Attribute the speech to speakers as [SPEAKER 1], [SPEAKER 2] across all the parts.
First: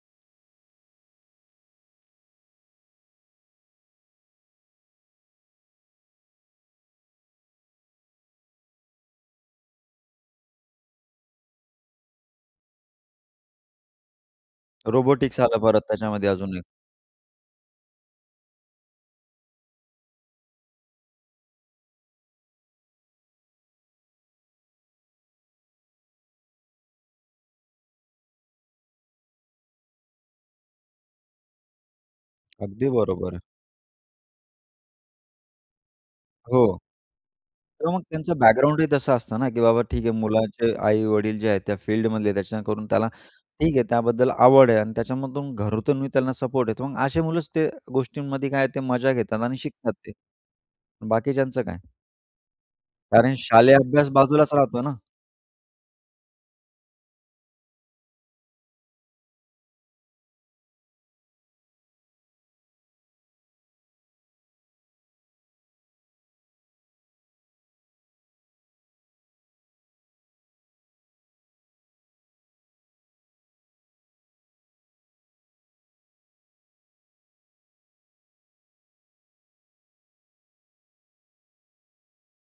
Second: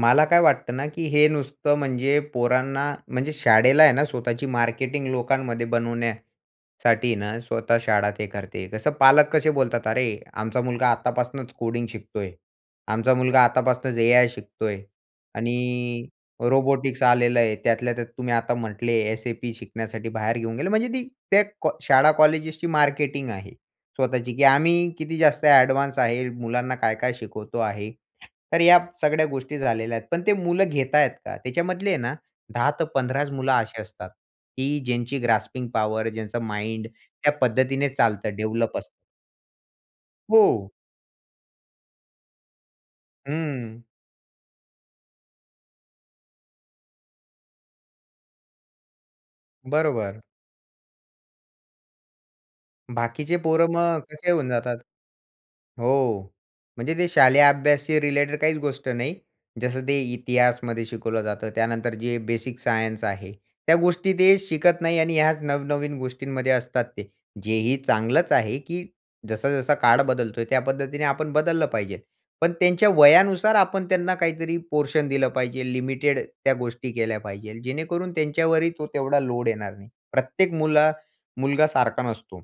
[SPEAKER 1] मला काय वाटतं ना की हे नुसतं म्हणजे पोरांना म्हणजे शाळेला आहे ना स्वतःची मार्केटिंग लोकांमध्ये बनवण्यासाठी ना, स्वतः शाळा ते करते कसं, पालक कसे बोलतात, "अरे! आमचा मुलगा आत्तापासनंच कोडिंग शिकतोय, आमचा मुलगा आत्तापासनंच एआय शिकतोय."
[SPEAKER 2] रोबोटिक्स आलं परत
[SPEAKER 1] आणि
[SPEAKER 2] त्याच्यामध्ये अजून एक.
[SPEAKER 1] रोबोटिक्स आलेलं आहे. त्यातल्या त्यात तुम्ही आता म्हटले, एस-ए-पी शिकण्यासाठी बाहेर घेऊन गेले, म्हणजे ती त्या शाळा-कॉलेजची मार्केटिंग आहे. स्वतःची की आम्ही किती जास्त ॲडव्हान्स आहे, मुलांना काय-काय शिकवतो आहे. तर या सगळ्या गोष्टी झालेल्या आहेत. पण ते मुलं घेता आहेत का त्याच्यामधले आहे ना 10 ते
[SPEAKER 2] अगदी
[SPEAKER 1] 15च
[SPEAKER 2] बरोबर आहे.
[SPEAKER 1] मुलं अशी असतात, की ज्यांची ग्रास्पिंग पॉवर, ज्यांचा
[SPEAKER 2] हो.
[SPEAKER 1] माइंड त्या
[SPEAKER 2] तर
[SPEAKER 1] पद्धतीने
[SPEAKER 2] मग
[SPEAKER 1] चालतं,
[SPEAKER 2] त्यांचं
[SPEAKER 1] डेव्हलप
[SPEAKER 2] बॅकग्राऊंडही
[SPEAKER 1] असतं.
[SPEAKER 2] तसं असतं ना, की बाबा ठीक आहे,
[SPEAKER 1] हो.
[SPEAKER 2] मुलाचे आई-वडील जे आहेत त्या फील्डमधले, त्या करून त्याला ठीक आहे
[SPEAKER 1] हं.
[SPEAKER 2] त्याबद्दल आवड आहे आणि त्याच्यामधून घरातूनही त्यांना सपोर्ट येतो, मग अशी मुलंच त्या गोष्टींमध्ये काय आहे ते मजा घेतात आणि शिकतात ते.
[SPEAKER 1] बरोबर.
[SPEAKER 2] बाकीच्यांचं काय? कारण
[SPEAKER 1] बाकीचे पोरं
[SPEAKER 2] शालेय
[SPEAKER 1] मग
[SPEAKER 2] अभ्यास
[SPEAKER 1] कसे होऊन
[SPEAKER 2] बाजूलाच
[SPEAKER 1] जातात?
[SPEAKER 2] राहतो ना.
[SPEAKER 1] हो. म्हणजे ते शालेय अभ्यासाशी रिलेटेड काहीच गोष्ट नाही. जसं ते इतिहासामध्ये शिकवलं जातं. त्यानंतर जे बेसिक सायन्स आहे, त्या गोष्टी ते शिकत नाही आणि ह्याच नव-नवीन गोष्टींमध्ये असतात ते. जे ही चांगलंच आहे की जसा जसा काळ बदलतोय त्या पद्धतीने आपण बदललं पाहिजे. पण त्यांच्या वयानुसार आपण त्यांना काहीतरी पोर्शन दिलं पाहिजे. लिमिटेड त्या गोष्टी केल्या पाहिजेल जेणेकरून त्यांच्यावरही तो तेवढा लोड येणार नाही. प्रत्येक मुल मुलगा सारखा नसतो.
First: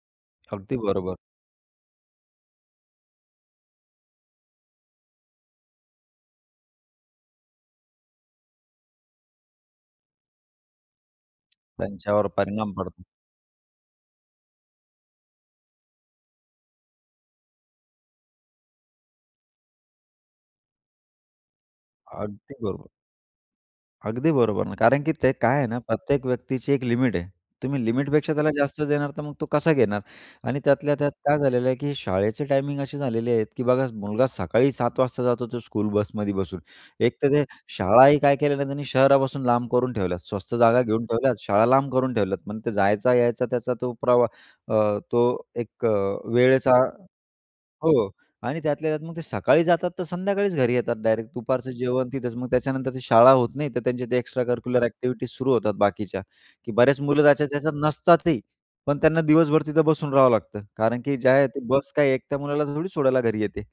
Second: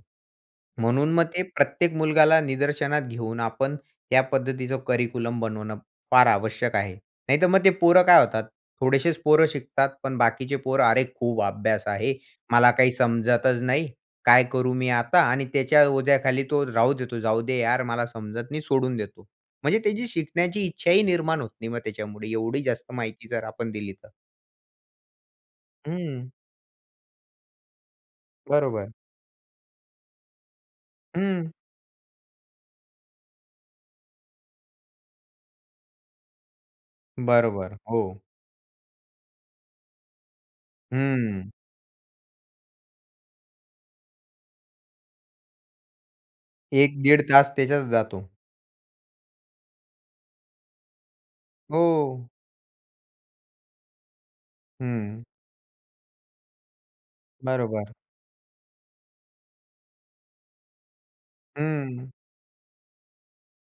[SPEAKER 2] अगदी
[SPEAKER 1] म्हणून
[SPEAKER 2] बरोबर.
[SPEAKER 1] मग ते प्रत्येक मुलगाला निदर्शनात घेऊन आपण या पद्धतीचं करिक्युलम बनवणं फार आवश्यक आहे. नाहीतर मग ते पोरं काय होतात? थोडेसेच पोरं शिकतात, पण बाकीचे पोर, अरे! खूप अभ्यास आहे.
[SPEAKER 2] त्यांच्यावर
[SPEAKER 1] मला
[SPEAKER 2] परिणाम
[SPEAKER 1] काही
[SPEAKER 2] पडतो.
[SPEAKER 1] समजतच नाही. काय करू मी आता आणि त्याच्या ओझ्याखाली तो राहू देतो. जाऊ दे यार, मला समजत नाही सोडून देतो. म्हणजे त्याची शिकण्याची इच्छाही निर्माण होत नाही मग त्याच्यामुळे
[SPEAKER 2] अगदी
[SPEAKER 1] एवढी
[SPEAKER 2] बरोबर.
[SPEAKER 1] जास्त माहिती जर आपण दिली तर.
[SPEAKER 2] अगदी बरोबर, नाही कारण की ते काय आहे ना, प्रत्येक
[SPEAKER 1] हं.
[SPEAKER 2] व्यक्तीची एक लिमिट आहे, तुम्ही लिमिटपेक्षा त्याला जास्त
[SPEAKER 1] बरोबर.
[SPEAKER 2] देणार तर मग तो कसा घेणार आणि त्यातल्या त्यात काय
[SPEAKER 1] हं.
[SPEAKER 2] झालेलं आहे की शाळेचे टाईमिंग असे झालेले आहेत की बघा, मुलगा सकाळी सात वाजता जातो तो स्कूल बसमध्ये बसून, एक तर ते
[SPEAKER 1] बरोबर.
[SPEAKER 2] शाळाही
[SPEAKER 1] हो.
[SPEAKER 2] काय केलेलं त्यांनी शहरापासून लांब करून ठेवल्यात, स्वस्त जागा घेऊन ठेवल्यात,
[SPEAKER 1] हं.
[SPEAKER 2] शाळा लांब करून ठेवल्यात, मग ते जायचा यायचा त्याचा तो प्रवाह अ, तो एक अ वेळेचा
[SPEAKER 1] 1 दीड तास त्याच्यात
[SPEAKER 2] हो
[SPEAKER 1] जातो.
[SPEAKER 2] आणि त्यातल्या त्यात मग ते सकाळी जातात तर संध्याकाळीच घरी येतात डायरेक्ट, दुपारचं जेवण
[SPEAKER 1] हो.
[SPEAKER 2] तिथेच मग त्याच्यानंतर ती शाळा होत नाही तर त्यांचे एक्स्ट्रा करिक्युलर
[SPEAKER 1] हं.
[SPEAKER 2] ॲक्टिव्हिटीज सुरू होतात बाकीच्या, की बरेच मुलं त्याच्यात त्याच्यात
[SPEAKER 1] बरोबर.
[SPEAKER 2] नसतात ही, पण त्यांना दिवसभर तिथे बसून राहावं लागतं, कारण की जे आहे ते बस
[SPEAKER 1] हं.
[SPEAKER 2] काय एकट्या मुलाला थोडी सोडायला घरी येते?